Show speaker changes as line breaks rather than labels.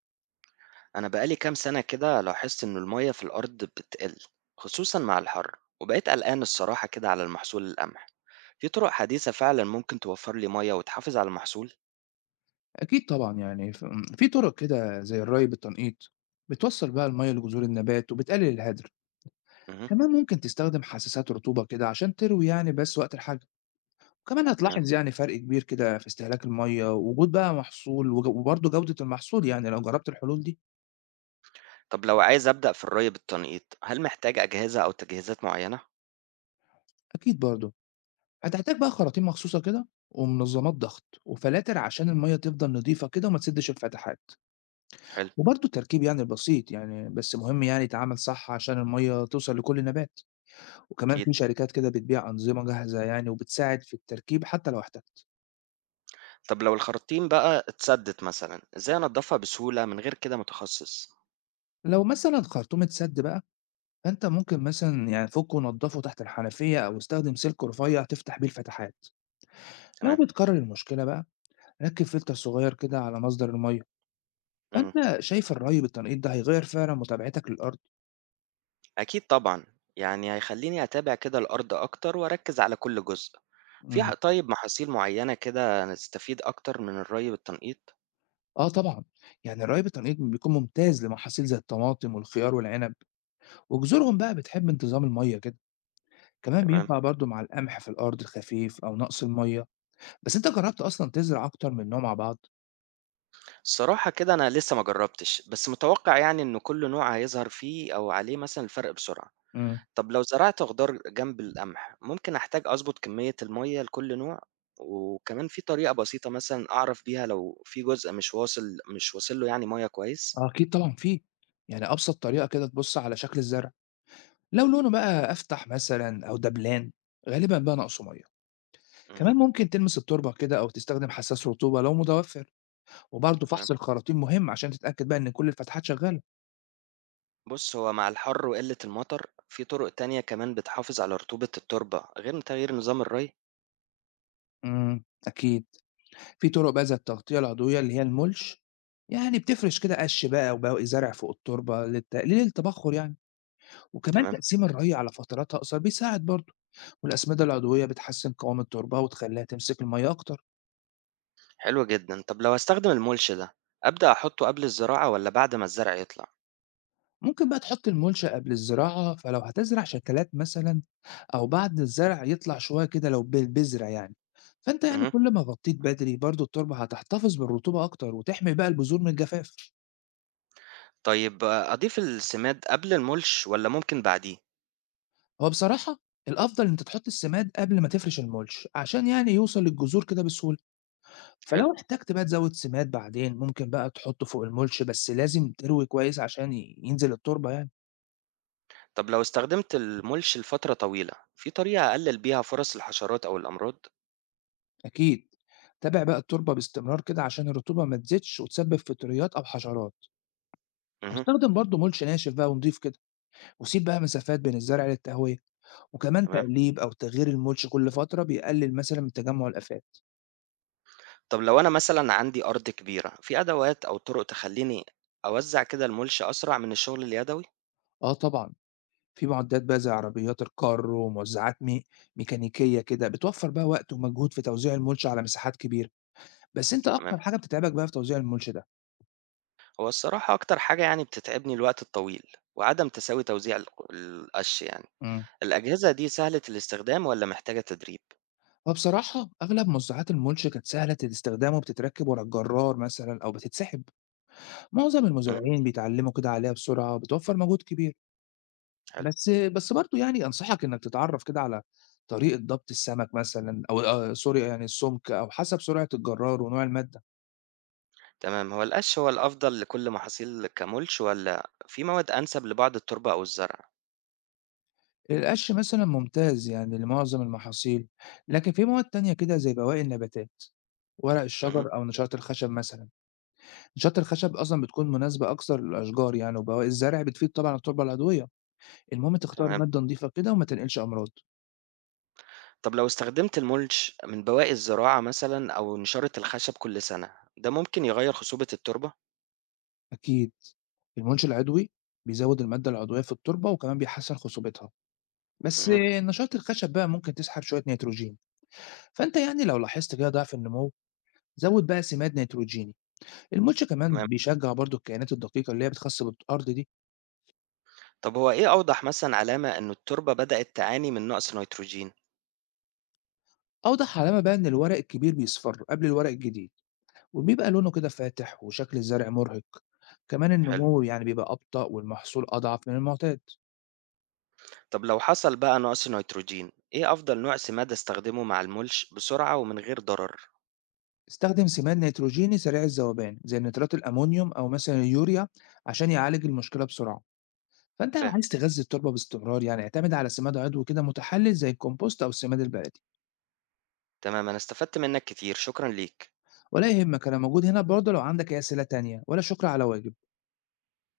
أنا بقالي كام سنة كده لاحظت إن المية في الأرض بتقل، خصوصا مع الحر وبقيت قلقان الصراحة كده على المحصول القمح. في طرق حديثة فعلا ممكن توفر لي مية وتحافظ على المحصول؟
أكيد طبعًا، يعني ف في طرق كده زي الري بالتنقيط، بتوصّل بقى المَيّة لجذور النبات وبتقلل الهدر،
مه.
كمان ممكن تستخدم حساسات رطوبة كده عشان تروي يعني بس وقت الحاجة، وكمان
تمام.
هتلاحظ يعني فرق كبير كده في استهلاك المَيّة ووجود بقى محصول وبرضه جودة المحصول يعني لو جرّبت الحلول دي.
طب لو عايز أبدأ في الري بالتنقيط هل محتاج أجهزة أو تجهيزات معينة؟
أكيد برضه. هتحتاج بقى خراطيم مخصوصة كده ومنظّمات ضغط وفلاتر عشان المَيّة تفضل نضيفة كده وما تسدّش الفتحات،
حلو.
وبرضه التركيب يعني البسيط يعني بس مهم يعني يتعمل صح عشان المَيّة توصل لكل نبات. وكمان
أكيد.
في شركات كده بتبيع أنظمة جاهزة يعني وبتساعد في التركيب حتى لو احتجت.
طب لو الخراطيم بقى اتسدت مثلا إزاي أنضفها بسهولة من غير كده متخصص؟
لو مثلا خرطومة سد بقى فأنت ممكن مثلا يعني فكه ونضفه تحت الحنفية أو استخدم سلك رفيع تفتح بيه الفتحات. لو
تمام.
بتكرر المشكلة بقى ركب فلتر صغير كده على مصدر المية.
مم.
فأنت شايف الري بالتنقيط ده هيغير فعلا متابعتك للأرض.
أكيد طبعًا، يعني هيخلّيني أتابع كده الأرض أكتر وأركّز على كل جزء. في ح
مم.
طيب محاصيل معيّنة كده نستفيد أكتر من الري بالتنقيط؟
اه طبعا، يعني الري بالتنقيط بيكون ممتاز لمحاصيل زي الطماطم والخيار والعنب، وجذورهم بقى بتحب انتظام المية كده، كمان
تمام.
بينفع برضو مع القمح في الأرض الخفيف أو نقص المية. بس أنت جرّبت أصلًا تزرع أكتر من نوع مع بعض؟
الصراحة كده أنا لسه ما جرّبتش، بس متوقّع يعني إن كل نوع هيظهر فيه أو عليه مثلًا الفرق بسرعة.
إمم.
طب لو زرعت خضار جنب القمح، ممكن أحتاج أضبط كمية المَيّة لكل نوع؟ وكمان في طريقة بسيطة مثلًا أعرف بيها لو في جزء مش واصل له يعني مَيّة كويس؟
آه أكيد طبعًا في، يعني أبسط طريقة كده تبُص على شكل الزرع، لو لونه بقى أفتح مثلًا أو دبلان غالبًا بقى ناقصه مَيّة،
اهم.
كمان ممكن تلمس التربة كده أو تستخدم حساس رطوبة لو متوفر، وبرضه
تمام.
فحص الخراطيم مهم عشان تتأكد بقى إن كل الفتحات شغالة.
بُص، هو مع الحر وقِلّة المطر، في طُرق تانية كمان بتحافظ على رطوبة التربة غير تغيير نظام الري؟
أكيد، في طرق بقى زي التغطية العضوية اللي هي الmulch، يعني بتفرش كده قش بقى وبواقي زرع فوق التربة لتقليل التبخر يعني، وكمان
تمام.
تقسيم الري على فترات أقصر بيساعد برضه. والأسمدة العضوية بتحسن قوام التربة وتخليها تمسك المية أكتر.
حلو جدًا. طب لو هاستخدم الmulch ده، أبدأ أحطه قبل الزراعة والّا بعد ما الزرع يطلع؟
ممكن بقى تحط الملش قبل الزراعة فلو هتزرع شتلات مثلا، أو بعد الزرع يطلع شوية كده لو بذرة يعني، فأنت يعني
اهم.
كل ما غطيت بدري برضو التربة هتحتفظ بالرطوبة أكتر وتحمي بقى البذور من الجفاف.
طيب آه، أضيف السماد قبل الmulch والّا ممكن بعديه؟
هو بصراحة الأفضل إن أنت تحط السماد قبل ما تفرش الملش عشان يعني يوصل للجذور كده بسهولة،
حلو.
فلو احتجت بقى تزود سماد بعدين ممكن بقى تحطه فوق الملش بس لازم تروي كويس عشان ينزل التربة يعني.
طب لو استخدمت الmulch لفترة طويلة، في طريقة أقلل بيها فرص الحشرات أو الأمراض؟
أكيد، تابع بقى التربة باستمرار كده عشان الرطوبة ما تزيدش وتسبب فطريات أو حشرات،
اهم.
استخدم برضه ملش ناشف بقى ونضيف كده، وسيب بقى مسافات بين الزرع للتهوية، وكمان
تمام.
تقليب أو تغيير الملش كل فترة بيقلل مثلا من تجمع الآفات.
طب لو أنا مثلًا عندي أرض كبيرة، في أدوات أو طُرق تخلّيني أوزّع كده الmulch أسرع من الشغل اليدوي؟
آه طبعا، في معدات بقى زي عربيات الكار وموزعات ميكانيكية كده بتوفر بقى وقت ومجهود في توزيع الملش على مساحات كبيرة، بس أنت
تمام.
أكتر حاجة بتتعبك بقى في توزيع الملش ده.
هو الصراحة أكتر حاجة يعني بتتعبني الوقت الطويل وعدم تساوي توزيع القش يعني.
امم.
الأجهزة دي سهلة الاستخدام ولا محتاجة تدريب؟
وبصراحة أغلب موزعات الملش كانت سهلة الاستخدام وبتتركب ورا الجرار مثلا أو بتتسحب، معظم
مم.
المزارعين بيتعلموا كده عليها بسرعة وبتوفر مجهود كبير.
حلو.
بس برضه يعني أنصحك إنك تتعرف كده على طريقة ضبط السمك مثلا، أو آه سوري يعني السمك أو حسب سرعة الجرار ونوع المادة.
تمام، هو القش هو الأفضل لكل محاصيل كمulch ولا في مواد أنسب لبعض التربة أو الزرع؟
القش مثلا ممتاز يعني لمعظم المحاصيل، لكن في مواد تانية كده زي بواقي النباتات، ورق
مم.
الشجر أو نشاط الخشب مثلا. نشاط الخشب أصلا بتكون مناسبة أكثر للأشجار يعني، وبواقي الزرع بتفيد طبعا التربة العضوية. المهم تختار
تمام.
مادة نظيفة كده وما تنقلش أمراض.
طب لو استخدمت المulch من بواقي الزراعة مثلا أو نشارة الخشب كل سنة ده ممكن يغير خصوبة التربة؟
أكيد. المُنشي العضوي بيزوّد المادة العضوية في التربة وكمان بيحسّن خصوبتها، بس
مم.
نشاط الخشب بقى ممكن تسحب شوية نيتروجين، فأنت يعني لو لاحظت كده ضعف النمو زوّد بقى سماد نيتروجيني، المُلش كمان
تمام.
بيشجّع برضه الكائنات الدقيقة اللي هي بتخَص بالأرض دي.
طب هو إيه أوضح مثلا علامة إن التربة بدأت تعاني من نقص نيتروجين؟
أوضح علامة بقى إن الورق الكبير بيصفر قبل الورق الجديد وبيبقى لونه كده فاتح وشكل الزرع مُرهق، كمان
حلو.
النمو يعني بيبقى أبطأ والمحصول أضعف من المُعتاد.
طب لو حصل بقى نقص نيتروجين، إيه أفضل نوع سماد أستخدمه مع المُلش بسرعة ومن غير ضرر؟
استخدم سماد نيتروجيني سريع الذوبان زي نترات الأمونيوم أو مثلا اليوريا عشان يعالج المشكلة بسرعة، فأنت لو
فاهم.
عايز تغذي التربة باستمرار يعني اعتمد على سماد عضوي كده متحلل زي الكompost أو السماد البلدي.
تمام أنا استفدت منك كتير، شكرًا ليك.
ولا يهمك، أنا موجود هنا برضه لو عندك أي أسئلة تانية، ولا شكر على واجب.